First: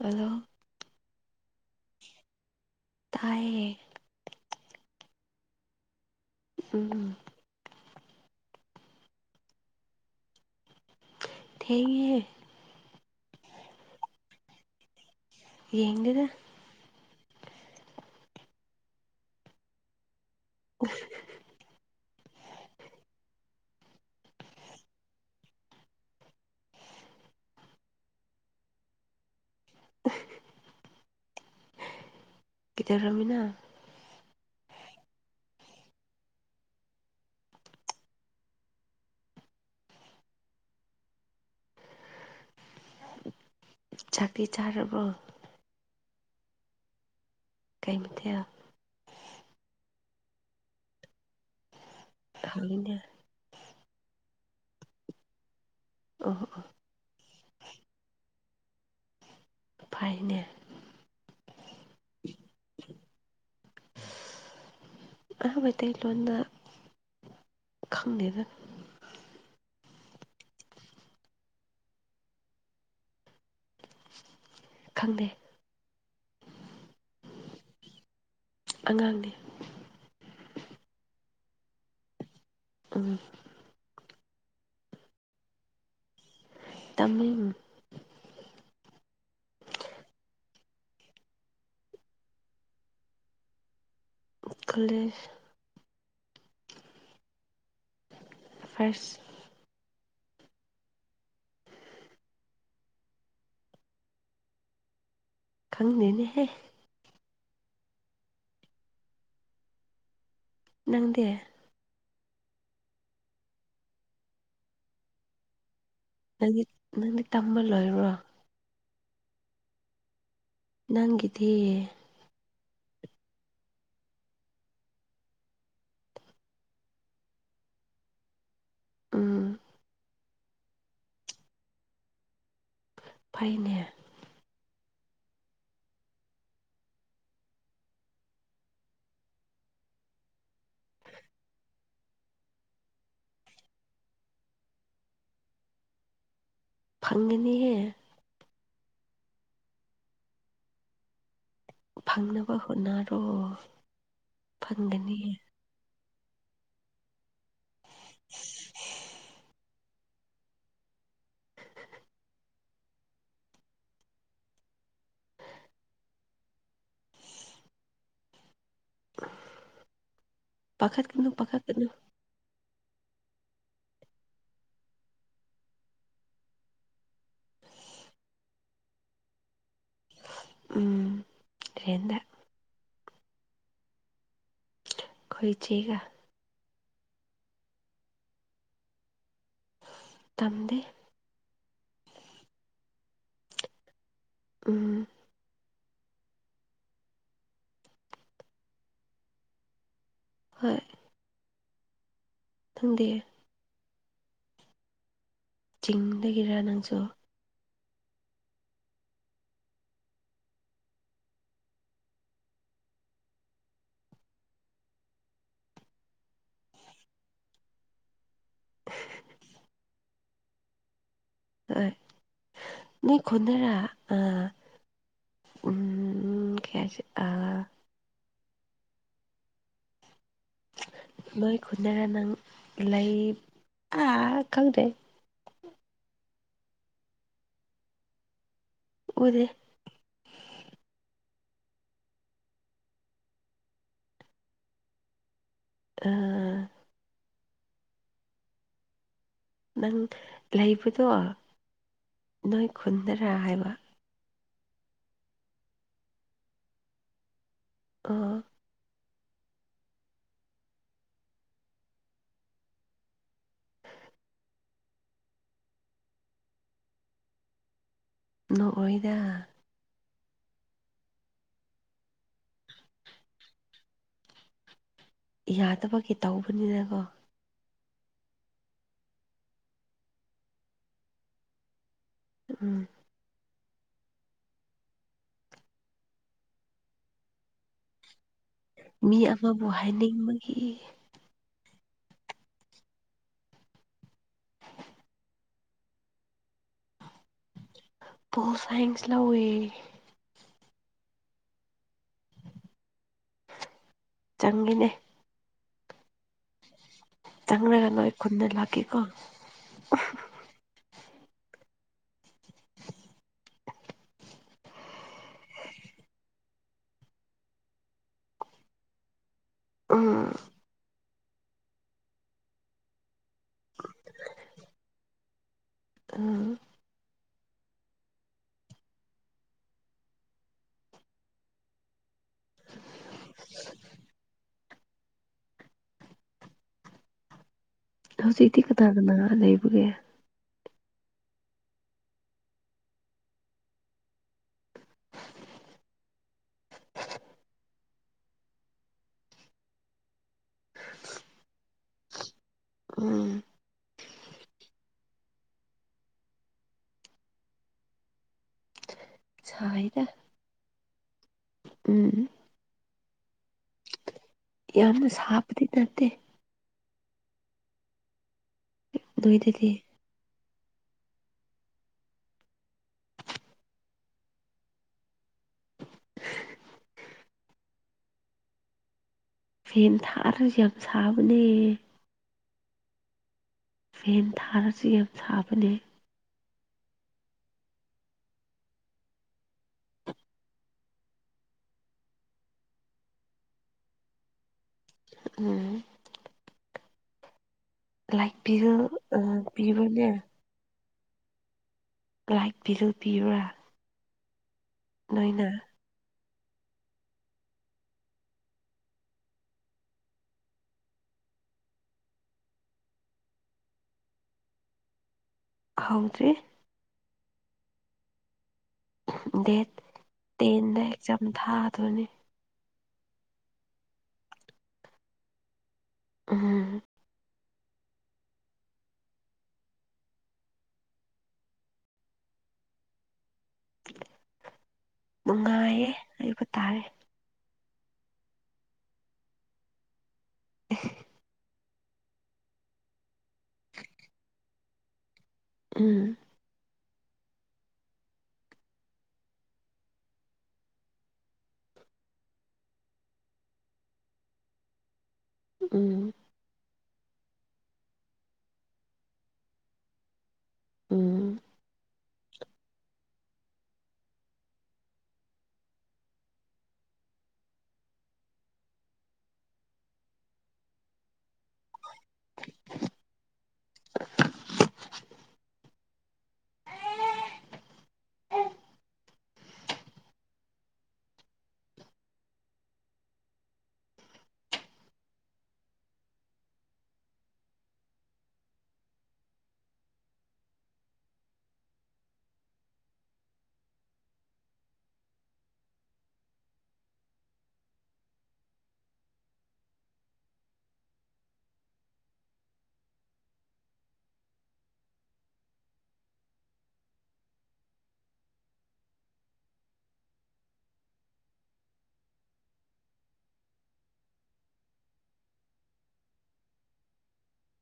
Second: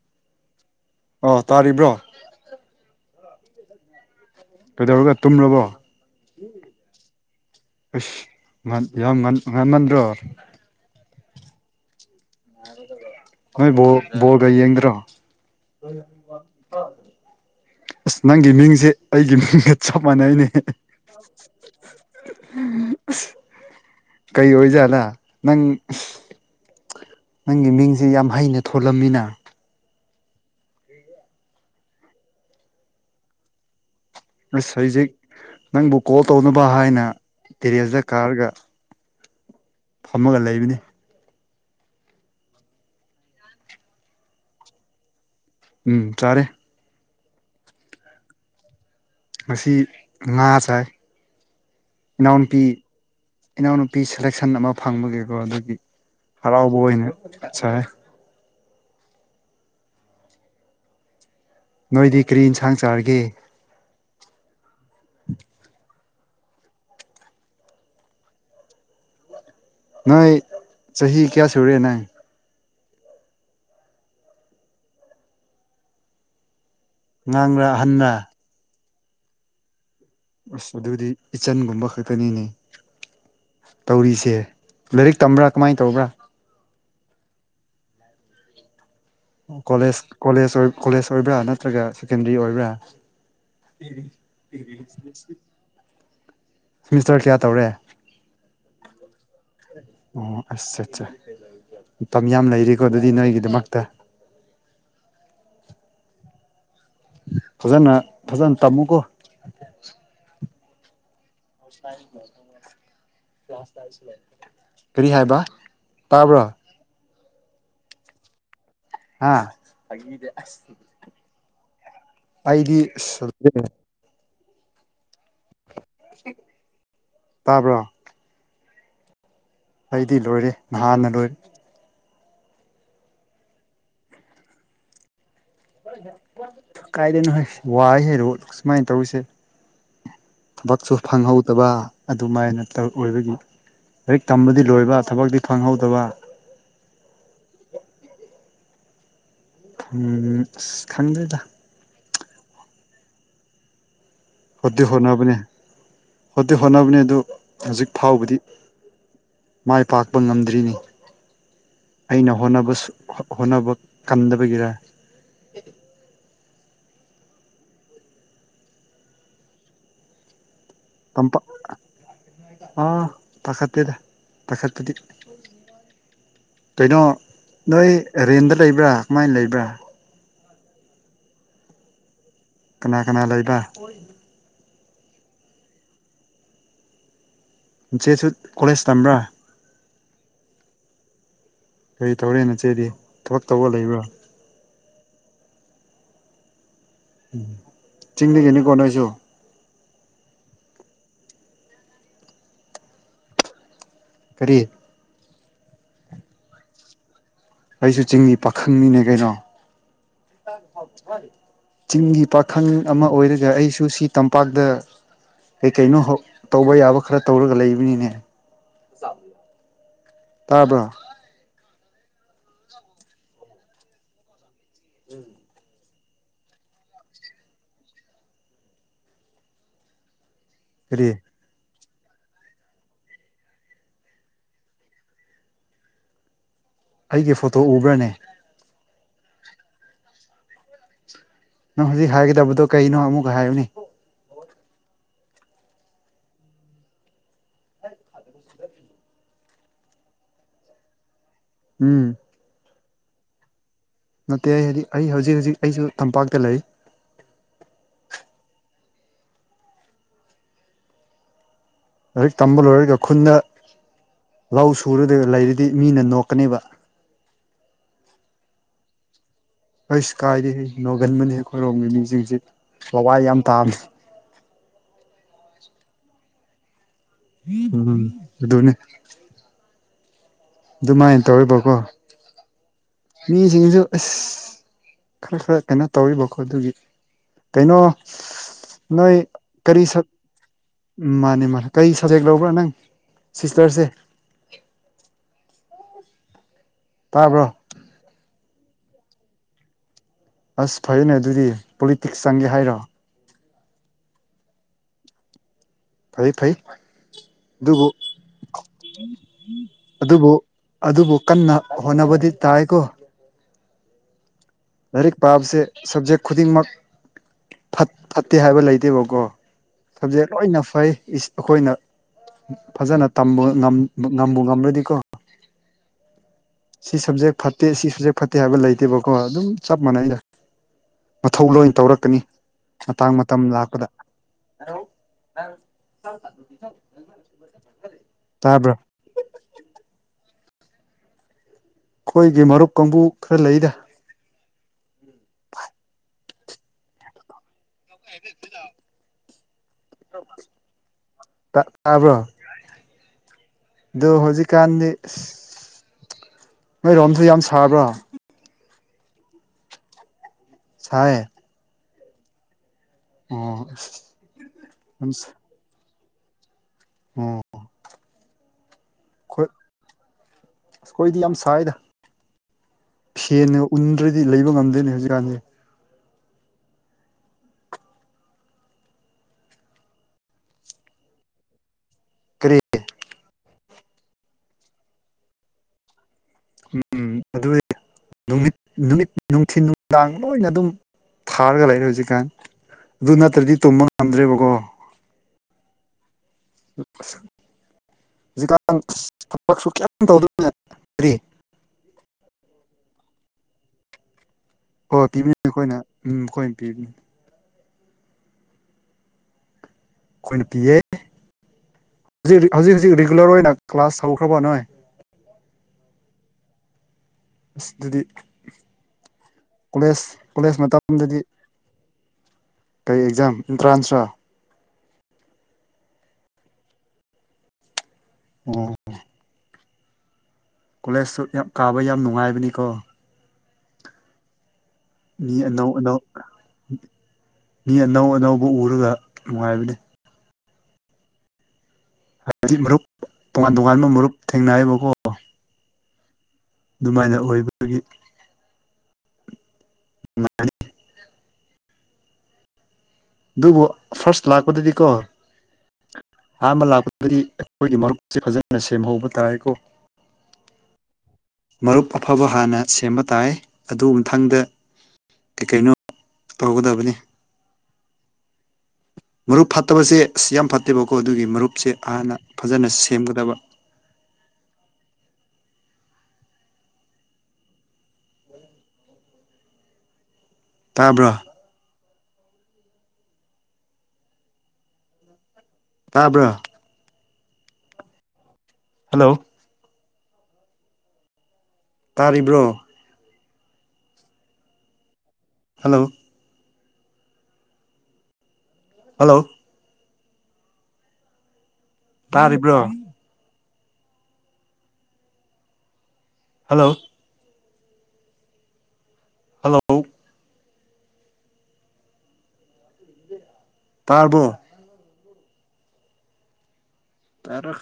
Hello ꯑ ꯇꯥꯔꯤꯕ꯭ꯔꯣ ꯇꯌꯦꯦ ꯀꯩꯗꯧꯔꯒ ꯇꯨꯝꯂꯔꯕꯣ ꯎꯝ ꯑꯁ ꯌꯥꯝ ꯃꯥꯟꯃꯟ꯭ꯔꯣ ꯊꯦꯡꯌꯦ ꯅꯣꯏꯣ ꯣꯒꯏꯌꯦ ꯏꯗ꯭ꯔꯣ ꯌꯦꯡꯒꯗ ꯑꯁ ꯅꯪꯒꯤ ꯃꯤꯡꯁꯦ ꯑꯩꯒꯤ ꯃꯤꯡꯒ ꯆꯞ ꯃꯥꯟꯅꯩ ꯑꯩꯅꯦ ꯑꯣ ꯑ ꯀꯩ ꯑꯣꯏꯖꯥꯠꯂ ꯅꯪ ꯅꯪꯒꯤ ꯃꯤꯡꯁ ꯌꯥꯝ ꯍꯩꯅ ꯊꯣꯜꯂꯝꯃꯤꯅ [inaudible] ꯀꯗꯧꯔꯝꯃꯤꯅꫭ ꯑꯁ ꯍꯧꯖꯤꯛ ꯅꯪꯕꯨ ꯀꯣꯜ ꯇꯧꯅꯕ ꯍꯥꯏꯅ ꯇꯦꯔꯦꯖꯗ ꯀꯥꯔꯒ ꯐꯝꯃꯒ ꯂꯩꯕꯅꯤ ꯆꯥꯛꯀꯤ ꯆꯥꯔꯔꯕ ꯎꯝ ꯆꯔꯦ ꯀꯝꯇꯌꯥ ꯃꯁꯤ ꯉꯥ ꯆꯥꯏ ꯏꯅꯥꯎꯅꯨꯄꯤ ꯍꯥꯎꯋꯤꯅꯦ ꯏꯅꯥꯎꯅꯨꯄꯤ ꯁꯦꯂꯦꯛꯁꯟ ꯑꯃ ꯐꯪꯕꯒꯤꯀꯣ ꯑꯗꯨꯒꯤ ꯑꯣ ꯑꯣ ꯍꯔꯥꯎꯕ ꯑꯣꯏꯅ ꯁꯥꯏ ꯐꯥꯏꯅꯦ ꯅꯣꯏꯗꯤ ꯀꯔꯤ ꯌꯦꯟꯁꯥꯡ ꯆꯥꯔꯒꯦ ꯂꯣꯏꯅ ꯈꯪꯉꯦꯗ ꯅ ꯆꯍꯤꯍꯤ ꯀꯌꯥ ꯁꯤꯨꯔꯦ ꯅ ꯈꯪꯗꯦ ꯉꯥꯡꯕꯥ ꯑꯍꯟꯅ ꯑꯉꯥꯡꯅꯤ ꯑꯁ ꯑꯗꯨꯗꯤ ꯏꯆꯟꯒꯨꯝꯕ ꯈꯛꯇꯅꯤꯅꯦ ꯎꯝ ꯄꯨꯔꯤꯁꯦ ꯂꯥꯏꯔꯤꯛ ꯇꯝꯕ꯭ꯔꯥ ꯀꯃꯥꯏꯅ ꯇꯧꯕ꯭ꯔꯥ ꯇꯃꯤꯜ ꯀꯣꯂꯦꯖ ꯀꯣꯂꯦꯖ ꯀꯣꯂꯦꯖ ꯑꯣꯏꯕ꯭ꯔꯥ ꯅꯠꯇ꯭ꯔꯒ ꯁꯦꯀꯦꯟꯗꯔꯤ ꯑꯣꯏꯕ꯭ꯔꯥ ꯈꯂꯦ ꯁꯤꯦꯃꯤꯁꯇꯔ ꯀꯌꯥ ꯇꯧꯔꯦ ꯐꯔꯁ ꯑꯣ ꯑꯁ ꯑꯠꯁ ꯃꯇꯝ ꯌꯥꯝ ꯂꯩꯔꯤꯀꯣ ꯑꯗꯨꯗꯤ ꯅꯣꯏꯒꯤꯗꯃꯛꯇ ꯈꯪꯅꯦꯅꯦꯍꯦ ꯐꯖꯅ ꯐꯖꯅ ꯇꯝꯃꯨꯀꯣ ꯅꯪꯗꯤ ꯀꯔꯤ ꯍꯥꯏꯕ ꯇꯥꯕ꯭ꯔꯣ ꯅꯪꯒꯤ ꯅꯪꯗꯤ ꯇꯝꯕ ꯂꯣꯏꯔꯣ ꯍꯥ ꯅꯪꯒꯗꯌꯦ ꯑꯩꯗꯤ ꯁꯦ ꯇꯥꯕ꯭ꯔ ꯎꯝ ꯗꯤ ꯂꯣꯏꯔꯦ ꯅꯍꯥꯟꯅ ꯂꯣꯏꯔ ꯐꯥꯏꯅꯦ ꯀꯥꯏꯗꯅꯣ ꯋꯥꯏ ꯍꯥꯏꯦꯔꯣ ꯁꯨꯃꯥꯏꯅ ꯇꯧꯁꯦ ꯊꯕꯛꯁꯨ ꯐꯪꯍꯧꯗꯕ ꯑꯗꯨꯃꯥꯏꯅ ꯑꯣꯏꯕꯒꯤ ꯂꯥꯏꯔꯤꯛ ꯇꯝꯕꯗꯤ ꯂꯣꯏꯕ ꯊꯕꯛꯇꯤ ꯐꯪꯍꯧꯗꯕ ꯐꯪꯒꯅꯤꯍꯦ ꯎꯝ ꯈꯪꯗꯦꯗ ꯐꯪꯅꯕ ꯍꯣꯅꯔꯣ ꯍꯇꯤ ꯍꯣꯠꯅꯕꯅꯦ ꯍꯇꯤ ꯍꯣꯠꯅꯕꯅꯦ ꯑꯗꯨ ꯍꯧꯖꯤꯛ ꯐꯥꯎꯕꯗꯤ ꯃꯥꯏ ꯄꯥꯛꯄ ꯉꯝꯗ꯭ꯔꯤꯅꯤ ꯑꯩꯅ ꯍꯣꯅꯕ ꯍꯣꯠꯅꯕ ꯀꯟꯗꯕꯒꯤꯔ ꯄꯥꯈꯠ ꯀꯅꯨ ꯇꯝꯄꯥꯛ ꯄꯥꯈꯠ ꯀꯅꯣ ꯑꯥ ꯄꯥꯀꯥ ꯇꯗ ꯄꯥꯀꯥꯇꯤ ꯀꯩꯅꯣ ꯅꯣꯏ ꯔꯦꯟꯗ ꯂꯩꯕ꯭ꯔꯥ ꯀꯃꯥꯏꯅ ꯂꯩꯕ꯭ꯔꯥ ꯎꯝꯗ ꯀꯅꯥ ꯀꯅꯥ ꯂꯩꯕ ꯈꯣꯏꯆꯦꯒ ꯆꯦꯁꯨ ꯀꯣꯂꯦꯖ ꯇꯝꯕ꯭ꯔꯥ ꯇꯝꯗ ꯀꯔꯤ ꯇꯧꯔꯦ ꯅꯆꯦꯗꯤ ꯊꯧ ꯇꯧ ꯂꯩꯕ꯭ꯔꯥ ꯎꯝ ꯊꯤꯡꯅ ꯀꯅꯤ ꯀꯣꯅꯁꯨꯣ ꯍꯣꯏ ꯊꯝꯗꯦꯦ ꯀꯔꯤ ꯆꯤꯡꯗꯒꯤꯔ ꯅꯪꯁꯨ ꯑꯩꯁꯨ ꯆꯤꯡꯅꯤ ꯄꯥꯈꯪꯅꯤꯅꯦ ꯀꯩꯅꯣ ꯆꯤꯡꯒꯤ ꯄꯥꯈꯪ ꯑꯃ ꯑꯣꯏꯔꯒ ꯑꯩꯁꯨ ꯁꯤ ꯇꯝꯄꯥꯛꯇ ꯀꯩ ꯀꯩꯅꯣ ꯇꯧꯕ ꯌꯥꯕ ꯈꯔ ꯇꯧꯔꯒ ꯂꯩꯕꯅꯤꯅꯦ ꯇꯥꯕ꯭ꯔ ꯍꯣꯏ ꯅꯣꯏ ꯈꯨꯣꯟꯅꯔꯥ ꯑꯥ ꯎꯝ꯫ ꯎꯝ ꯀ ꯑ ꯇꯔꯤ ꯈꯨꯅꯒ ꯅꯪ ꯂꯩ ꯑꯥ ꯈꯪꯗꯦ ꯑꯩꯒꯤ ꯐꯣꯇꯣ ꯎꯕ꯭ꯔꯅꯦ ꯎꯗꯦ꯫ ꯅꯪ ꯍꯧꯖꯤꯛ ꯍꯥꯏꯒꯗꯕꯗꯣ ꯀꯩꯅꯣ ꯑꯃꯨꯛꯀ ꯍꯥꯏꯌꯨꯅꯤ ꯑꯥ ꯅꯪ ꯂꯩꯕꯗꯣ ꯎꯝ ꯅꯣꯏ ꯈꯨꯟꯗꯔꯥ ꯍꯥꯏꯕ꯫ ꯅꯠꯇꯦ ꯑꯩ ꯍꯥꯏꯗꯤ ꯑꯩ ꯍꯧꯖꯤꯛ ꯍꯧꯖꯤꯛ ꯑꯩꯁꯨ ꯇꯝꯄꯥꯛꯇ ꯂꯩ ꯑꯥ ꯂꯥꯏꯔꯤꯛ ꯇꯝꯕ ꯂꯣꯏꯔꯒ ꯈꯨꯟꯗ [unintelligible] ꯂꯧ ꯁꯨꯔꯗꯒ ꯂꯩꯔꯤꯗꯤ ꯃꯤꯅ ꯅꯣꯛꯀꯅꯦꯕ ꯅꯑꯣꯏꯗ ꯑꯩꯁ ꯀꯥꯏꯗꯦ ꯍ ꯅꯣꯒꯟꯕꯅꯤꯍꯦꯛ ꯈꯣꯏꯔꯣꯝꯃꯤ ꯃꯤꯁꯤꯡꯁꯦ ꯋꯥꯏ ꯌꯥꯝ ꯇꯥꯝꯃꯤ ꯌꯥꯗꯕꯒꯤ ꯇꯧꯕꯅꯤꯅꯀꯣ ꯎꯝ ꯑꯗꯨꯅꯦ ꯑꯗꯨꯃꯥꯏꯅ ꯇꯧꯑꯦꯕꯀꯣ ꯎꯝ ꯁꯤꯁꯨ ꯈꯔ ꯈꯔ ꯀꯩꯅꯣ ꯇꯧꯔꯤꯕꯀꯣ ꯑꯗꯨꯒꯤ ꯀꯩꯅꯣ ꯃꯤ ꯅꯣꯏꯣꯏ ꯑꯃꯕꯨ ꯀꯔꯤ ꯁ ꯍꯥꯏꯅꯤꯡꯕꯒꯤ ꯃꯥꯅꯦ ꯃꯥꯅꯦ ꯀꯔꯤ ꯁꯕꯖꯦꯛ ꯂꯧꯕ꯭ꯔꯥ ꯅꯪ ꯁꯤꯁꯇꯔꯁꯦ ꯇꯥꯕ꯭ꯔꯣ ꯣ ꯐꯦꯡꯁ ꯂꯋꯦ ꯑꯁ ꯐꯩꯅꯦ ꯑꯗꯨꯗꯤ ꯄꯣꯂꯤꯇꯤꯛꯁ ꯆꯪꯒꯦ ꯍꯥꯏꯔꯣ ꯆꯪꯒꯤꯅꯦ ꯐꯩ ꯐꯩ ꯑꯗꯨꯕꯨ ꯆꯪꯒꯅꯣꯏ ꯈꯨꯨꯟꯗ ꯂꯥꯛꯀꯦꯀꯣ ꯑꯗꯨꯕꯨ ꯑꯗꯨꯕꯨ ꯀꯟꯅ ꯍꯣꯠꯅꯕꯗꯤ ꯇꯥꯏꯀꯣ ꯂꯥꯏꯔꯤꯛ ꯄꯥꯕꯁꯦ ꯁꯕꯖꯦꯛ ꯈꯨꯗꯤꯡꯃꯛ ꯐꯠꯇꯦ ꯍꯥꯏꯕ ꯂꯩꯇꯦꯕꯀꯣ ꯎꯝ ꯁꯕꯖꯦꯛ ꯂꯣꯏꯅ ꯐꯩ ꯑꯩꯈꯣꯏꯅ ꯐꯖꯅ ꯇꯝꯕ ꯉꯝꯕ ꯉꯝꯂꯗꯤꯀꯣ ꯎꯝ ꯁꯤ ꯁꯞꯖꯦꯛ ꯐꯠꯇꯦ ꯁꯤ ꯁꯞꯖꯦꯛ ꯐꯠꯇꯦ ꯍꯥꯏꯕ ꯂꯩꯇꯦꯕꯀꯣ ꯑꯗꯨꯝ ꯆꯞ ꯃꯥꯟꯅꯩꯗ ꯃꯊꯧ ꯂꯣꯏ ꯇꯧꯔꯛꯀꯅꯤ ꯃꯇꯥꯡ ꯃꯇꯝ ꯂꯥꯛꯄꯗ ꯍꯂꯣ ꯊ ꯍꯧꯖꯤꯛꯇꯤ ꯀꯗꯥꯗꯅꯥ ꯂꯩꯕꯒꯦ ꯑꯩꯈꯣꯏꯒꯤ ꯃꯔꯨꯞ ꯀꯥꯡꯕꯨ ꯈꯔ ꯂꯩꯗ ꯊꯗ ꯇ ꯇꯥꯕ꯭ꯔꯣ ꯎꯝ ꯑꯗ ꯍꯧꯖꯤꯛꯀꯥꯟꯗꯤ ꯑ ꯃꯣꯏꯔꯣꯝꯁꯨ ꯌꯥꯝ ꯁꯥꯕ꯭ꯔꯣ ꯁꯥꯏꯗ ꯁꯥꯏ ꯎꯝ ꯎꯝ ꯌꯥꯔꯅ ꯁꯥꯞꯗꯅꯠꯇꯦ ꯎꯝ ꯑꯗꯨꯏꯗꯗꯤ ꯑꯈꯣꯏꯗꯤ ꯌꯥꯝ ꯁꯥꯏꯗ ꯁꯦꯟꯅ ꯎꯟꯗ꯭ꯔꯗꯤ ꯂꯩꯕ ꯉꯝꯗꯣꯏꯅꯦ ꯍꯧꯖꯤꯛꯀꯥꯟꯗꯤ ꯐꯦꯟ ꯊꯥꯔꯁꯨ ꯌꯥꯝ ꯁꯥꯕꯅꯦ ꯀꯔꯤ ꯐꯦꯟ ꯊꯥꯔꯁꯨ ꯌꯥꯝ ꯁꯥꯕꯅꯦ ꯎꯝ ꯑꯗꯨ ꯅꯨꯃꯤꯠ ꯅꯨꯃꯤꯠ ꯅꯨꯡꯊꯤꯟ ꯅꯨꯡꯗꯥꯡ ꯂꯣꯏꯅ ꯑꯗꯨꯝ ꯊꯥꯔꯒ ꯂꯩꯔꯦ ꯍꯧꯖꯤꯛꯀꯥꯟ ꯑꯗꯨ ꯅꯠꯇ꯭ꯔꯗꯤ ꯇꯨꯝꯕ ꯉꯝꯗ꯭ꯔꯦꯕꯀꯣ ꯎꯝ ꯂꯥꯏꯠ ꯕꯤꯜ ꯍꯧꯖꯤꯛꯀꯥꯟ ꯊꯕꯛꯁꯨ ꯀꯇ ꯄꯤꯕ꯭ꯔꯅꯦ ꯇꯧꯗꯕꯅꯦ ꯐꯔꯤ ꯃꯥꯏꯛ ꯤꯒꯜ ꯄꯤꯌꯨꯔꯥ ꯍꯣꯏ ꯄꯤꯕꯤꯅꯤ ꯑꯩꯈꯣꯏꯅ ꯎꯝ ꯑꯩꯈꯣꯏꯅ ꯄꯤꯅꯤ ꯑꯩꯈꯣꯏꯅ ꯄꯤꯌꯦ ꯍꯧꯖꯤꯛ ꯍꯧꯖꯤꯛ ꯍꯧꯖꯤꯛ ꯔꯤꯒꯨꯂꯔ ꯑꯣꯏꯅ ꯀ꯭ꯂꯥꯁ ꯇꯧꯈ꯭ꯔꯕ ꯅꯣꯏ ꯍꯥꯎꯗ꯭ꯔꯔꯤ ꯑꯗꯤ ꯗꯦꯠ ꯀꯣꯂꯦꯖ ꯀꯣꯂꯦꯖ ꯇꯦꯟꯗ ꯃꯇꯝꯗꯗꯤ ꯑꯦꯛꯖꯥꯝ ꯊꯥꯗꯣꯏꯅꯤ ꯀꯔꯤ ꯑꯦꯛꯖꯥꯝ ꯑꯦꯟꯇ꯭ꯔꯥꯟꯁ꯭ꯔ ꯎꯝ ꯎ ꯀꯣꯂꯦꯖꯁꯨ ꯌꯥꯝ ꯀꯥꯕ ꯌꯥꯝ ꯅꯨꯡꯉꯥꯏꯕꯅꯤꯀꯣ ꯅꯨꯡꯉꯥꯏꯌꯦ ꯃꯤꯑꯅꯧꯅꯧ ꯍꯥꯏꯕ ꯇꯥꯔꯦ ꯃꯤ ꯑꯅꯧ ꯑꯅꯧꯕ ꯎꯔꯒ ꯅꯨꯡꯉꯥꯏꯕꯅꯤ [inaudible] ꯍꯥꯏꯗꯤ ꯃꯔꯨꯞ ꯇꯣꯉꯥꯟ ꯇꯣꯉꯥꯟꯕ ꯃꯔꯨꯞ ꯊꯦꯡꯅꯌꯦꯕꯀꯣ ꯎꯝ ꯑꯗꯨꯃꯥꯏꯅ ꯑꯣꯏꯕꯒꯤ ꯅꯨꯡꯉꯥꯏꯅꯤ ꯑꯗꯨꯕꯨ ꯐꯥꯔꯁ ꯂꯥꯛꯄꯗꯨꯗꯤꯀꯣ ꯎꯝ ꯑꯥꯟꯕ ꯂꯥꯛꯄ ꯗꯤ ꯑꯩꯈꯣꯏꯒꯤ ꯃꯔꯨꯞꯁꯦ ꯐꯖꯅ ꯁꯦꯝꯍꯧꯕ ꯇꯥꯏꯀꯣ ꯎꯝ ꯃꯔꯨꯞ ꯑꯐꯕ ꯍꯥꯟꯅ ꯁꯦꯝꯕ ꯇꯥꯏ ꯑꯗꯨ ꯃꯊꯪꯗ ꯀꯩ ꯀꯩꯅꯣ ꯇꯧꯒꯗꯕꯅꯤ ꯃꯔꯨꯞ ꯐꯠꯇꯕꯁꯦ ꯑꯁ ꯌꯥꯝ ꯐꯠꯇꯦꯕꯀꯣ ꯑꯗꯨꯒꯤ ꯃꯔꯨꯞꯁꯦ ꯍꯥꯟꯅ ꯐꯖꯅ ꯁꯦꯝꯒꯗꯕ [inaudible] ꯇꯥꯕ꯭ꯔꯣ ꯇꯥꯕ꯭ꯔꯣ ꯍꯜꯂꯣ ꯇꯥꯔꯤꯕ꯭ꯔꯣ ꯍꯜꯂꯣ ꯍꯜꯂꯣ ꯇꯥꯔꯤꯕ꯭ꯔꯣ ꯍꯜꯂꯣ ꯍꯜꯂꯣ ꯇꯥꯕꯣ ꯇꯔꯣ